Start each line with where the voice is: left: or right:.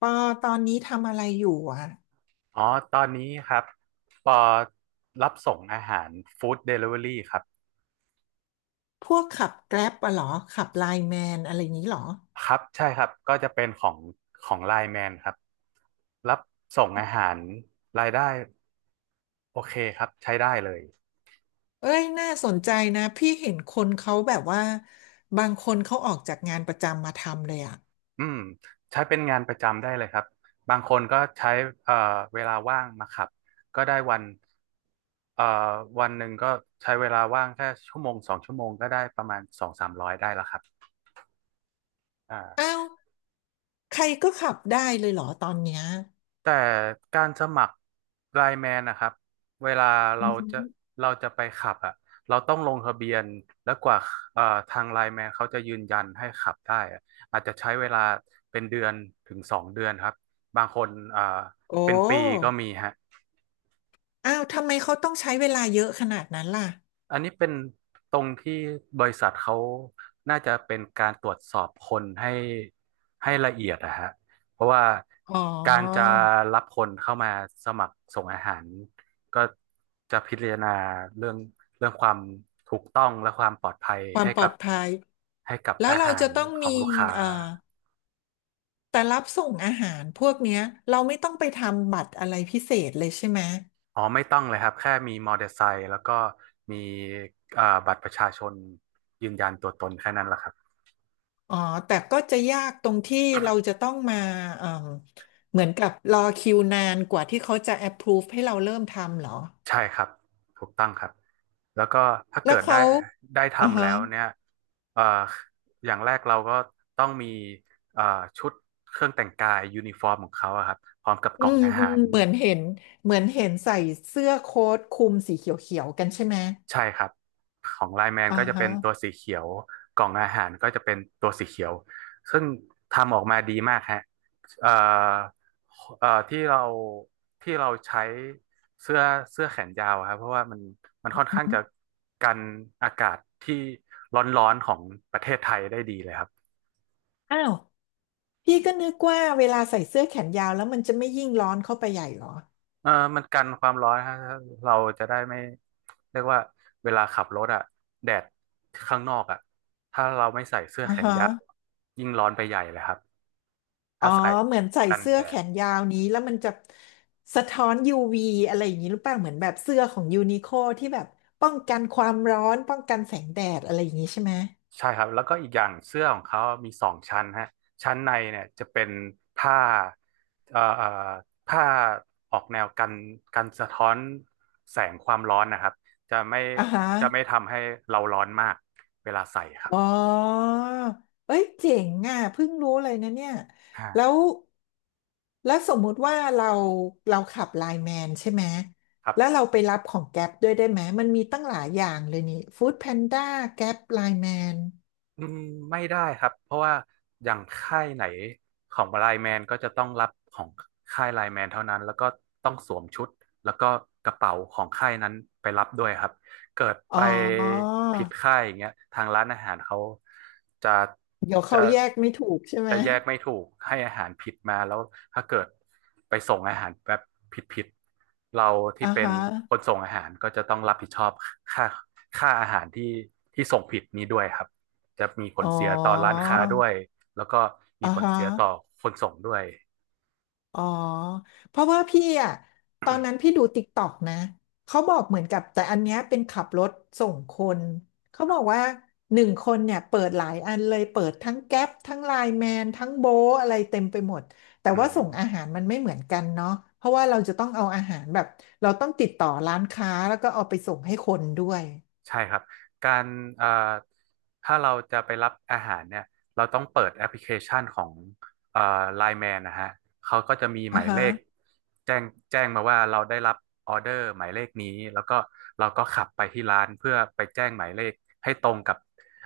left: ปอตอนนี้ทำอะไรอยู่อ่ะ
right: อ๋อตอนนี้ครับปอรับส่งอาหารฟู้ดเดลิเวอรี่ครับ
left: พวกขับแกร็บอะเหรอขับไลน์แมนอะไรนี้เหรอ
right: ครับใช่ครับก็จะเป็นของไลน์แมนครับรับส่งอาหารรายได้โอเคครับใช้ได้เลย
left: เอ้ยน่าสนใจนะพี่เห็นคนเขาแบบว่าบางคนเขาออกจากงานประจำมาทำเลยอ่ะ
right: อืมใช้เป็นงานประจำได้เลยครับบางคนก็ใช้เอ่อเวลาว่างมาขับก็ได้วันเอ่อวันหนึ่งก็ใช้เวลาว่างแค่ชั่วโมง2 ชั่วโมงก็ได้ประมาณสองสามร้อยได้แล้วครับอ่
left: อ้า
right: า
left: วใครก็ขับได้เลยเหรอตอนเนี้ย
right: แต่การสมัครไลน์แมนนะครับเวลา
left: อื
right: เรา
left: อหื
right: จะ
left: อ
right: เราจะไปขับอ่ะเราต้องลงทะเบียนแล้วกว่าเอ่อทางไลน์แมนเขาจะยืนยันให้ขับได้อะอาจจะใช้เวลาเป็นเดือนถึง2 เดือนครับบางคน
left: โอ้
right: เป็นปีก็มีฮะ
left: อ้าวทำไมเขาต้องใช้เวลาเยอะขนาดนั้นล่ะ
right: อันนี้เป็นตรงที่บริษัทเขาน่าจะเป็นการตรวจสอบคนให้ละเอียดนะฮะเพราะว่า
left: อ๋อ
right: การจะรับคนเข้ามาสมัครส่งอาหาร ก็จะพิจารณาเรื่องเรื่องความถูกต้องและความปลอดภัย
left: ความ
right: ให้
left: ปล
right: กั
left: อ
right: บ
left: ดภัย
right: ให้กับ
left: แล้ว
right: อา
left: เรา
right: หา
left: จะ
right: ร
left: ต้อง
right: ขอ
left: มี
right: งลูกค้า
left: เอ่อแต่รับส่งอาหารพวกเนี้ยเราไม่ต้องไปทำบัตรอะไรพิเศษเลยใช่ไหม
right: อ๋อไม่ต้องเลยครับแค่มีมอเตอร์ไซค์แล้วก็มีบัตรประชาชนยืนยันตัวตนแค่นั้นแหละครับ
left: อ๋อ แต่ก็จะยากตรงที่เราจะต้องมาเอ่มเหมือนกับรอคิวนานกว่าที่เขาจะ approve ให้เราเริ่มทำเหรอ
right: ใช่ครับถูกต้องครับแล้วก็ถ้า
left: แล้
right: เกิ
left: ว
right: ดได้
left: เขา
right: ได้
left: อ่า
right: ทำแล้
left: ฮะ
right: วเนี่ยเอ่ออย่างแรกเราก็ต้องมีเอ่อชุดเครื่องแต่งกายยูนิฟอร์มของเขาอะครับพร้อมกับก
left: อื
right: ล่อง
left: ม
right: อา
left: อื
right: หา
left: ม
right: ร
left: เหมือนเห็นใส่เสื้อโค้ทคลุมสีเขียวๆกันใช่ไหม
right: ใช่ครับของไลน์แมน
left: อ่า
right: ก็จะ
left: ฮะ
right: เป็นตัวสีเขียวกล่องอาหารก็จะเป็นตัวสีเขียวซึ่งทำออกมาดีมากฮะเอ่อเอ่อที่เราที่เราใช้เสื้อเสื้อแขนยาวอะครับเพราะว่ามัน
left: อ
right: ค่อน
left: ื
right: ข้างจะ
left: ม
right: กันอากาศที่ร้อนๆของประเทศไทยได้ดีเลยครับ
left: อ้าว พี่ก็นึกว่าเวลาใส่เสื้อแขนยาวแล้วมันจะไม่ยิ่งร้อนเข้าไปใหญ่เหรอ
right: เออมันกันความร้อนฮะเราจะได้ไม่เรียกว่าเวลาขับรถอะแดดข้างนอกอะถ้าเราไม่ใส่เสื้อ
left: อ่า
right: แขน
left: ฮะ
right: ยาวยิ่งร้อนไปใหญ่เลยครับ
left: อ๋
right: ถ้า
left: อ
right: ใส่
left: เหมือนใส่
right: กัน
left: เสื้
right: แด
left: อแข
right: ด
left: นยาวนี้แล้วมันจะสะท้อน UV อะไรอย่างนี้หรือเปล่าเหมือนแบบเสื้อของยูนิโคที่แบบป้องกันความร้อนป้องกันแสงแดดอะไรอย่างนี้ใช่ไหม
right: ใช่ครับแล้วก็อีกอย่างเสื้อของเขามี2 ชั้นฮะชั้นในเนี่ยจะเป็นผ้าเอ่อเอ่อผ้าออกแนวกันสะท้อนแสงความร้อนนะครับจะไม่
left: อ่าฮะ
right: จะไม่ทำให้เราร้อนมากเวลาใส่ครั
left: อ๋อ
right: บ
left: เอ้ยเจ๋งอ่ะเพิ่งรู้เลยนะเนี่ย
right: อ่า
left: แล้วแล้วสมมุติว่าเราขับไลน์แมนใช่ไหม
right: ครั
left: แล้วเรา
right: บ
left: ไปรับของแก๊ปด้วยได้ไหมมันมีตั้งหลายอย่างเลยนี่ฟู้ดแพนด้าแก๊ปไลน์แมน
right: อืมไม่ได้ครับเพราะว่าอย่างค่ายไหนของไลน์แมนก็จะต้องรับของค่ายไลน์แมนเท่านั้นแล้วก็ต้องสวมชุดแล้วก็กระเป๋าของค่ายนั้นไปรับด้วยครับเกิดไป
left: อ๋อ
right: ผิดค่ายอย่างเงี้ยทางร้านอาหารเขาจะ
left: เดี๋ยว
right: จะ
left: เขาแยกไม่ถูกใช่ไหม
right: จะแยกไม่ถูกให้อาหารผิดมาแล้วถ้าเกิดไปส่งอาหารแบบผิดๆเราที่
left: อ่า
right: เป็น
left: ฮะ
right: คนส่งอาหารก็จะต้องรับผิดชอบค่าค่าอาหารที่ส่งผิดนี้ด้วยครับ จะมีผ
left: อ๋
right: ล
left: อ
right: เสียต่อร้านค้าด้วยแล้วก็มี
left: อ่า
right: ผล
left: ฮะ
right: เสียต่อคนส่งด้วย
left: อ๋อเพราะว่าพี่อ่ะตอนนั้นพี่ดูติ๊กต็อกนะเขาบอกเหมือนกับแต่อันเนี้ยเป็นขับรถส่งคนเขา
right: ครั
left: บอก
right: บ
left: ว่า1 คนเนี่ยเปิดหลายอันเลยเปิดทั้งแก๊ปทั้งไลน์แมนทั้งโบทอะไรเต็มไปหมดแต่
right: อื
left: ว่าส่งอาหา
right: ม
left: รมันไม่เหมือนกันเนาะเพราะว่าเราจะต้องเอาอาหารแบบเราต้องติดต่อร้านค้าแล้วก็เอาไปส่งให้คนด้วย
right: ใช่ครับการเอ่อถ้าเราจะไปรับอาหารเนี่ยเราต้องเปิดแอปพลิเคชันของเอ่อไลน์แมนนะฮะเขาก็จะมีห
left: อ่า
right: มาย
left: ฮะ
right: เลขแจ้งแจ้งมาว่าเราได้รับออเดอร์หมายเลขนี้แล้วก็เราก็ขับไปที่ร้านเพื่อไปแจ้งหมายเลขให้ตรงกับ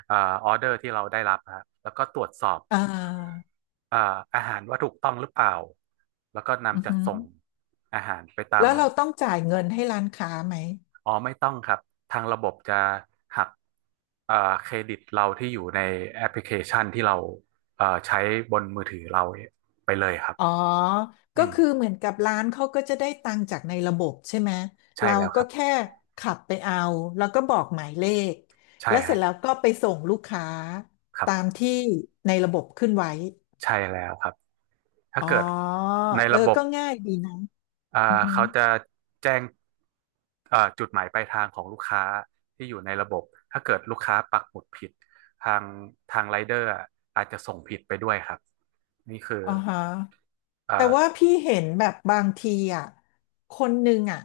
right: เอ่อออเดอร์ที่เราได้รับฮะแล้วก็ตรวจสอบ
left: อ่า
right: เอ่ออาหารว่าถูกต้องหรือเปล่าแล้วก็
left: อือ
right: นำจัด
left: ฮึ
right: ส่งอาหารไปตา
left: แล้
right: ม
left: วเราต้องจ่ายเงินให้ร้านค้าไหม
right: อ๋อไม่ต้องครับทางระบบจะหักเอ่อเครดิตเราที่อยู่ในแอปพลิเคชันที่เราใช้บนมือถือเราไปเลยครับ
left: อ๋อ
right: อื
left: ก็
right: ม
left: คือเหมือนกับร้านเขาก็จะได้ตังค์จากในระบบใช่ไหม
right: ใช่
left: เรา
right: แล้วค
left: ก็
right: รับ
left: แค่ขับไปเอาแล้วก็บอกหมายเลข
right: ใช่
left: แล้วเส
right: ฮะ
left: ร็จแล้วก็ไปส่งลูกค้า
right: ครั
left: ตาม
right: บ
left: ที่ในระบบขึ้นไว้
right: ใช่แล้วครับถ้า
left: อ๋อ
right: เกิดใน
left: เออ
right: ระบบ
left: ก็ง่ายดีนะ
right: อ่า
left: อือฮึ
right: เขาจะแจ้งจุดหมายปลายทางของลูกค้าที่อยู่ในระบบถ้าเกิดลูกค้าปักหมุดผิดทางทางไรเดอร์อาจจะส่งผิดไปด้วยครับนี่คือ
left: อ่าฮะ
right: เอ่
left: แต่ว่า
right: อ
left: พี่เห็นแบบบางทีอ่ะคนหนึ่งอ่ะ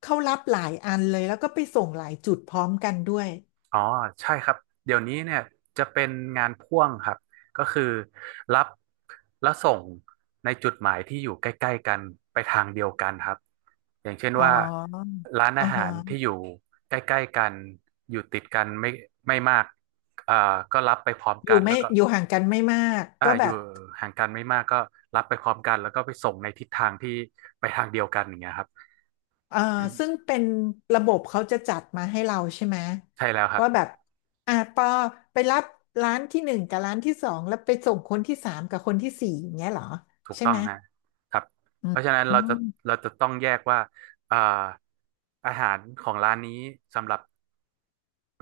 left: เขารับหลายอันเลยแล้วก็ไปส่งหลายจุดพร้อมกันด้วย
right: อ๋อใช่ครับเดี๋ยวนี้เนี่ยจะเป็นงานพ่วงครับก็คือรับและส่งในจุดหมายที่อยู่ใกล้ๆกันไปทางเดียวกันครับอย่างเช่น
left: อ๋อ
right: ว่าร้านอา
left: อ่า
right: หา
left: ฮะ
right: รที่อยู่ใกล้ๆกันอยู่ติดกันไม่มากอ่าก็รับไปพร้อม
left: อ
right: กั
left: ยู่
right: นแล้
left: ไม่
right: วก็
left: อยู่ห่างกันไม่มาก
right: อ่า
left: ก็
right: อ
left: แบ
right: ยู่
left: บ
right: ห่างกันไม่มากก็รับไปพร้อมกันแล้วก็ไปส่งในทิศทางที่ไปทางเดียวกันอย่างเงี้ยครับ
left: เอ่อซึ่งเป็นระบบเขาจะจัดมาให้เราใช่ไหม
right: ใช่แล้วครับ
left: ว่าแบบอ่ะปอไปรับร้านที่ 1 กับร้านที่ 2แล้วไปส่งคนที่ 3 กับคนที่ 4อย่างเงี้ยเหรอ
right: ถูก
left: ใช่
right: ต้อง
left: ไหม
right: ฮะครับ
left: อื
right: เพ
left: ม
right: ราะฉะนั้น
left: อื
right: เราจะ
left: ม
right: เราจะต้องแยกว่าอ่าอาหารของร้านนี้สำหรับ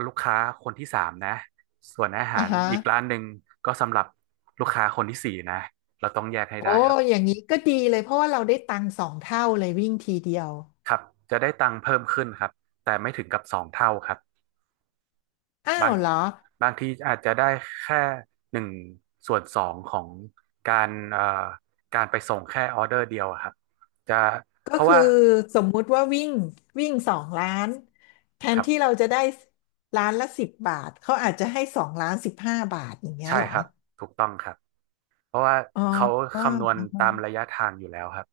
right: ลูกค้าคนที่สามนะ ส่วนอาหา
left: อ่ะ
right: ร
left: ฮะ
right: อีกร้านหนึ่งก็สำหรับลูกค้าคนที่สี่นะ เราต้องแยกให้
left: โอ้
right: ได้ครับ
left: อย่างนี้ก็ดีเลยเพราะว่าเราได้ตังค์สองเท่าเลยวิ่งทีเดียว
right: ครับ จะได้ตังค์เพิ่มขึ้นครับ แต่ไม่ถึงกับสองเท่าครับ
left: อ้า
right: บา
left: ว
right: ง
left: เหรอ
right: บางทีอาจจะได้แค่1/2ของการเอ่อการไปส่งแค่ออเดอร์เดียวอะครับจะ
left: ก็
right: เพราะ
left: คือ
right: ว่า
left: สมมุติว่าวิ่งวิ่งสองล้านแท
right: ค
left: น
right: รั
left: ที่
right: บ
left: เราจะได้ล้านละ 10 บาทเขาอาจจะให้2 ล้าน 15 บาทอย่างเงี้ย
right: ใช่
left: เหรอ
right: ครับถูกต้องครับ เพราะว่า
left: อ๋อ
right: เขา
left: อ๋อ
right: คำนวณ
left: อ่าฮะ
right: ตามระยะทางอยู่แล้วครับ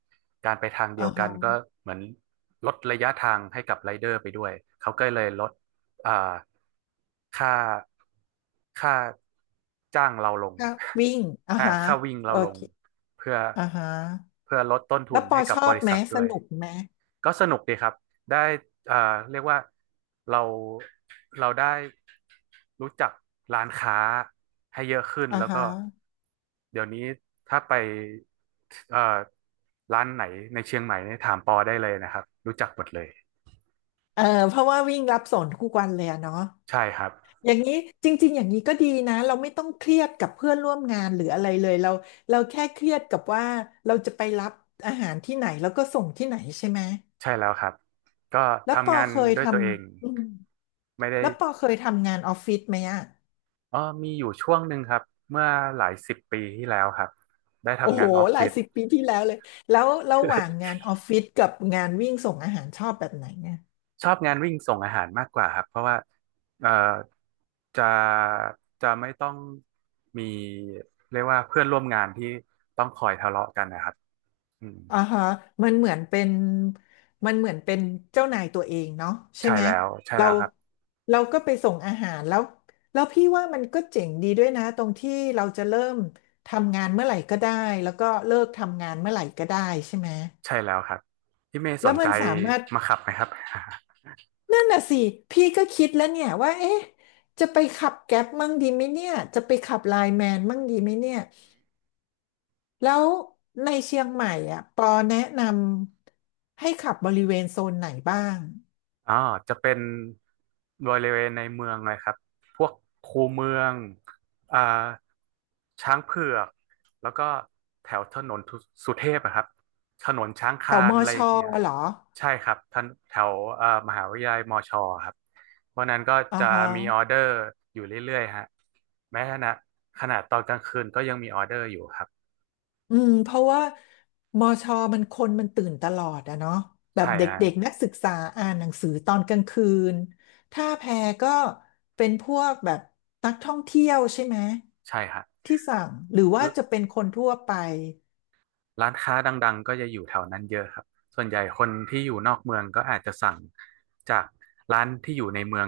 right: การไปทางเดี
left: อ่า
right: ยวกันก็
left: ฮะ
right: เหมือนลดระยะทางให้กับไรเดอร์ไปด้วย เขาก็เลยลดอ่าค่าค่าจ้างเราลง
left: ถ้าวิ่ง อ่าฮะ
right: ค่าวิ่งเรา
left: โอ
right: ลง
left: เค
right: เพื่อ
left: อ่าฮะ
right: เพื่อลดต้นทุ
left: แล้ว
right: น
left: ปอ
right: ให้กั
left: ช
right: บ
left: อ
right: บ
left: บ
right: ริ
left: ไหม
right: ษัท
left: ส
right: ด้วย
left: นุกไหม
right: ก็สนุกดีครับได้เรียกว่าเราเราได้รู้จักร้านค้าให้เยอะขึ้น
left: อ่า
right: แล้ว
left: ฮะ
right: ก็เดี๋ยวนี้ถ้าไปเอ่อร้านไหนในเชียงใหม่เนี่ยถามปอได้เลยนะครับรู้จักหมดเลย
left: เออเพราะว่าวิ่งรับส่งทุกวันเลยอะเนาะ
right: ใช่ครับ
left: อย่างนี้จริงๆอย่างนี้ก็ดีนะเราไม่ต้องเครียดกับเพื่อนร่วมงานหรืออะไรเลยเราแค่เครียดกับว่าเราจะไปรับอาหารที่ไหนแล้วก็ส่งที่ไหนใช่ไหม
right: ใช่แล้วครับก็
left: แล้วป
right: ทำ
left: อ
right: งาน
left: เคย
right: ด้ว
left: ท
right: ยตัวเอง
left: ำอืม
right: ไม่ได้
left: แล้วปอเคยทำงานออฟฟิศไหมอะ
right: อ๋อมีอยู่ช่วงหนึ่งครับเมื่อหลายสิบปีที่แล้วครับได้
left: โอ้
right: ทำ
left: โห
right: งานออฟ
left: หลา
right: ฟิ
left: ย
right: ศ
left: สิบปีที่แล้วเลยแล้วระหว่างงานออฟฟิศกับงานวิ่งส่งอาหารชอบแบบไหนไง
right: ชอบงานวิ่งส่งอาหารมากกว่าครับเพราะว่าเอ่อ จะจะไม่ต้องมีเรียกว่าเพื่อนร่วมงานที่ต้องคอยทะเลาะกันนะครับอืม
left: อ่าฮะมันเหมือนเป็นมันเหมือนเป็นเจ้านายตัวเองเนาะใช่
right: ใช่
left: ไหม
right: แล้วใช่
left: เรา
right: แล้วครับ
left: เราก็ไปส่งอาหารแล้วแล้วพี่ว่ามันก็เจ๋งดีด้วยนะตรงที่เราจะเริ่มทำงานเมื่อไหร่ก็ได้แล้วก็เลิกทำงานเมื่อไหร่ก็ได้ใช่ไหม
right: ใช่แล้วครับพี่เมย์ส
left: แล้ว
right: น
left: มั
right: ใจ
left: นสามารถ
right: มาขับไหมครับ
left: นั่นน่ะสิพี่ก็คิดแล้วเนี่ยว่าเอ๊ะจะไปขับแก๊ปมั่งดีไหมเนี่ยจะไปขับไลน์แมนมั่งดีไหมเนี่ยแล้วในเชียงใหม่อ่ะปอแนะนำให้ขับบริเวณโซนไหนบ้าง
right: อ่าจะเป็นบริเวณในเมืองเลยครับพวกคูเมืองอ่าช้างเผือกแล้วก็แถวถนนทุสุเทพอะครับถนนช้าง
left: แถ
right: คา
left: ว
right: น
left: มอ
right: อะไร
left: ช
right: อ
left: อ
right: ย่างเงี้ย
left: เหรอ
right: ใช่ครับท่านแถวมหาวิทยาลัยมอชอครับเพราะนั้นก็
left: อ่า
right: จะ
left: ฮะ
right: มีออเดอร์อยู่เรื่อยๆฮะแม้ขณะขนาดตอนกลางคืนก็ยังมีออเดอร์อยู่ครับ
left: อืมเพราะว่ามอชอมันคนมันตื่นตลอดอะเนาะแบบ
right: ใช่
left: เด
right: ฮะ
left: ็กๆนักศึกษาอ่านหนังสือตอนกลางคืนท่าแพก็เป็นพวกแบบนักท่องเที่ยวใช่ไหม
right: ใช่ฮะ
left: ที่สั่งหรือว่าจะเป็นคนทั่วไป
right: ร้านค้าดังๆก็จะอยู่แถวนั้นเยอะครับส่วนใหญ่คนที่อยู่นอกเมืองก็อาจจะสั่งจากร้านที่อยู่ในเมือง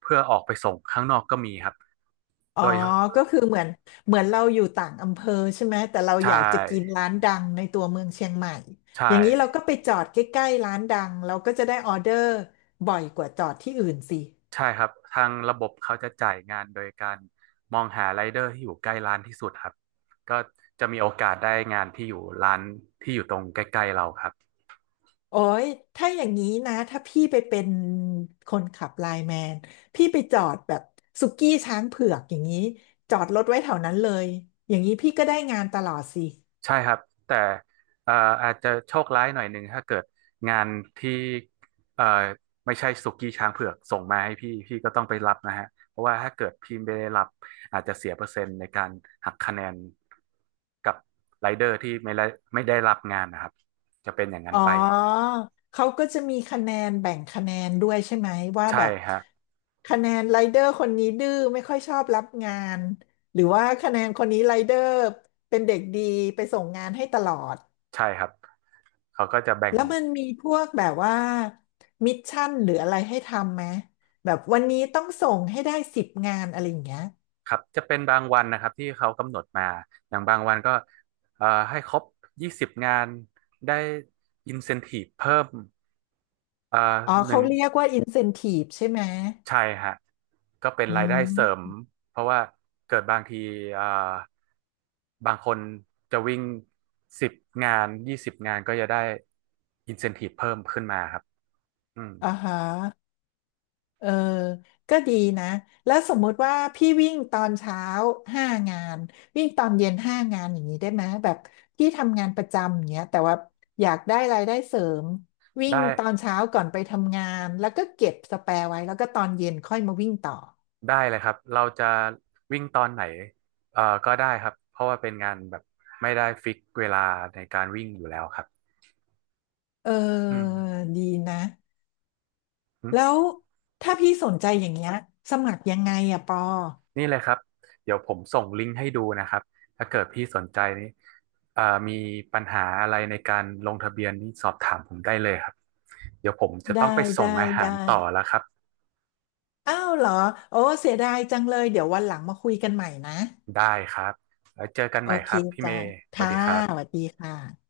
right: เพื่อออกไปส่งข้างนอกก็มีครับ
left: อ๋อ
right: โดย
left: ก็คือเหมือนเราอยู่ต่างอำเภอใช่ไหม แต่เรา
right: ใช
left: อยากจะกิน
right: ่
left: ร้านดังในตัวเมืองเชียงใหม่
right: ใช่
left: อย่างนี้เราก็ไปจอดใกล้ๆร้านดังเราก็จะได้ออเดอร์บ่อยกว่าจอดที่อื่นสิ
right: ใช่ครับทางระบบเขาจะจ่ายงานโดยการมองหาไรเดอร์ที่อยู่ใกล้ร้านที่สุดครับก็จะมีโอกาสได้งานที่อยู่ร้านที่อยู่ตรงใกล้ๆเราครับ
left: โอ้ยถ้าอย่างนี้นะ ถ้าพี่ไปเป็นคนขับไลน์แมนพี่ไปจอดแบบสุกี้ช้างเผือกอย่างนี้จอดรถไว้แถวนั้นเลย อย่างนี้พี่ก็ได้งานตลอดสิ
right: ใช่ครับแต่เอ่ออาจจะโชคร้ายหน่อยหนึ่งถ้าเกิดงานที่เอ่อไม่ใช่สุกี้ช้างเผือกส่งมาให้พี่พี่ก็ต้องไปรับนะฮะเพราะว่าถ้าเกิดพี่ไม่ได้รับอาจจะเสียเปอร์เซ็นต์ในการหักคะแนนกับไรเดอร์ที่ไม่ได้รับงานนะครับจะเป็นอย่างนั้
left: อ๋
right: น
left: อ
right: ไป
left: เขาก็จะมีคะแนนแบ่งคะแนนด้วยใช่ไหมว่า
right: ใช่
left: แบบ
right: ฮะ
left: คะแนนไรเดอร์คนนี้ดื้อไม่ค่อยชอบรับงานหรือว่าคะแนนคนนี้ไรเดอร์เป็นเด็กดีไปส่งงานให้ตลอด
right: ใช่ครับเขาก็จะแบ่ง
left: แล้วมันมีพวกแบบว่ามิชชั่นหรืออะไรให้ทำไหมแบบวันนี้ต้องส่งให้ได้10 งานอะไรอย่างเงี้ย
right: ครับจะเป็นบางวันนะครับที่เขากำหนดมาอย่างบางวันก็ให้ครบยี่สิบงานได้อินเซนทีฟเพิ่มเอ่อ
left: อ๋อ
right: หนึ่
left: เขา
right: ง
left: เรียกว่าอินเซน i ี e ใช่ไหม
right: ใช่ฮะก็เป็น
left: อื
right: รายได้เสริม
left: ม
right: เพราะว่าเกิดบางทีเอ่อบางคนจะวิ่ง10 งาน 20 งานก็จะได้อินเซนทีฟเพิ่มขึ้นมาครับอืม
left: อ่าฮะเออก็ดีนะแล้วสมมุติว่าพี่วิ่งตอนเช้าห้างานวิ่งตอนเย็นห้างานอย่างนี้ได้ไหมแบบพี่ทำงานประจำอย่างเงี้ยแต่ว่าอยากได้รายได้เสริมวิ่ง
right: ได้
left: ตอนเช้าก่อนไปทำงานแล้วก็เก็บสแปร์ไว้แล้วก็ตอนเย็นค่อยมาวิ่งต่อ
right: ได้เลยครับเราจะวิ่งตอนไหนก็ได้ครับเพราะว่าเป็นงานแบบไม่ได้ฟิกเวลาในการวิ่งอยู่แล้วครับ
left: เ
right: อื
left: ออ
right: มอ
left: ดีนะ
right: ื
left: แล้
right: ม
left: วถ้าพี่สนใจอย่างเงี้ยสมัครยังไงอะปอ
right: นี่เลยครับเดี๋ยวผมส่งลิงก์ให้ดูนะครับถ้าเกิดพี่สนใจนี้เอ่อมีปัญหาอะไรในการลงทะเบียนนี่สอบถามผมได้เลยครับเดี๋ยวผมจะ
left: ได้
right: ต้องไปส่ง
left: ได้
right: อาหา
left: ได้
right: รต่อแล้วครับ
left: อ้าวเหรอโอ้เสียดายจังเลยเดี๋ยววันหลังมาคุยกันใหม่นะ
right: ได้ครับแล้วเจอกัน
left: โอ
right: ใหม่
left: เค
right: ครับพี่เม
left: จ้า
right: ย์สวัส
left: ค่ะ
right: ดีครั
left: สวั
right: บ
left: สดีค่ะ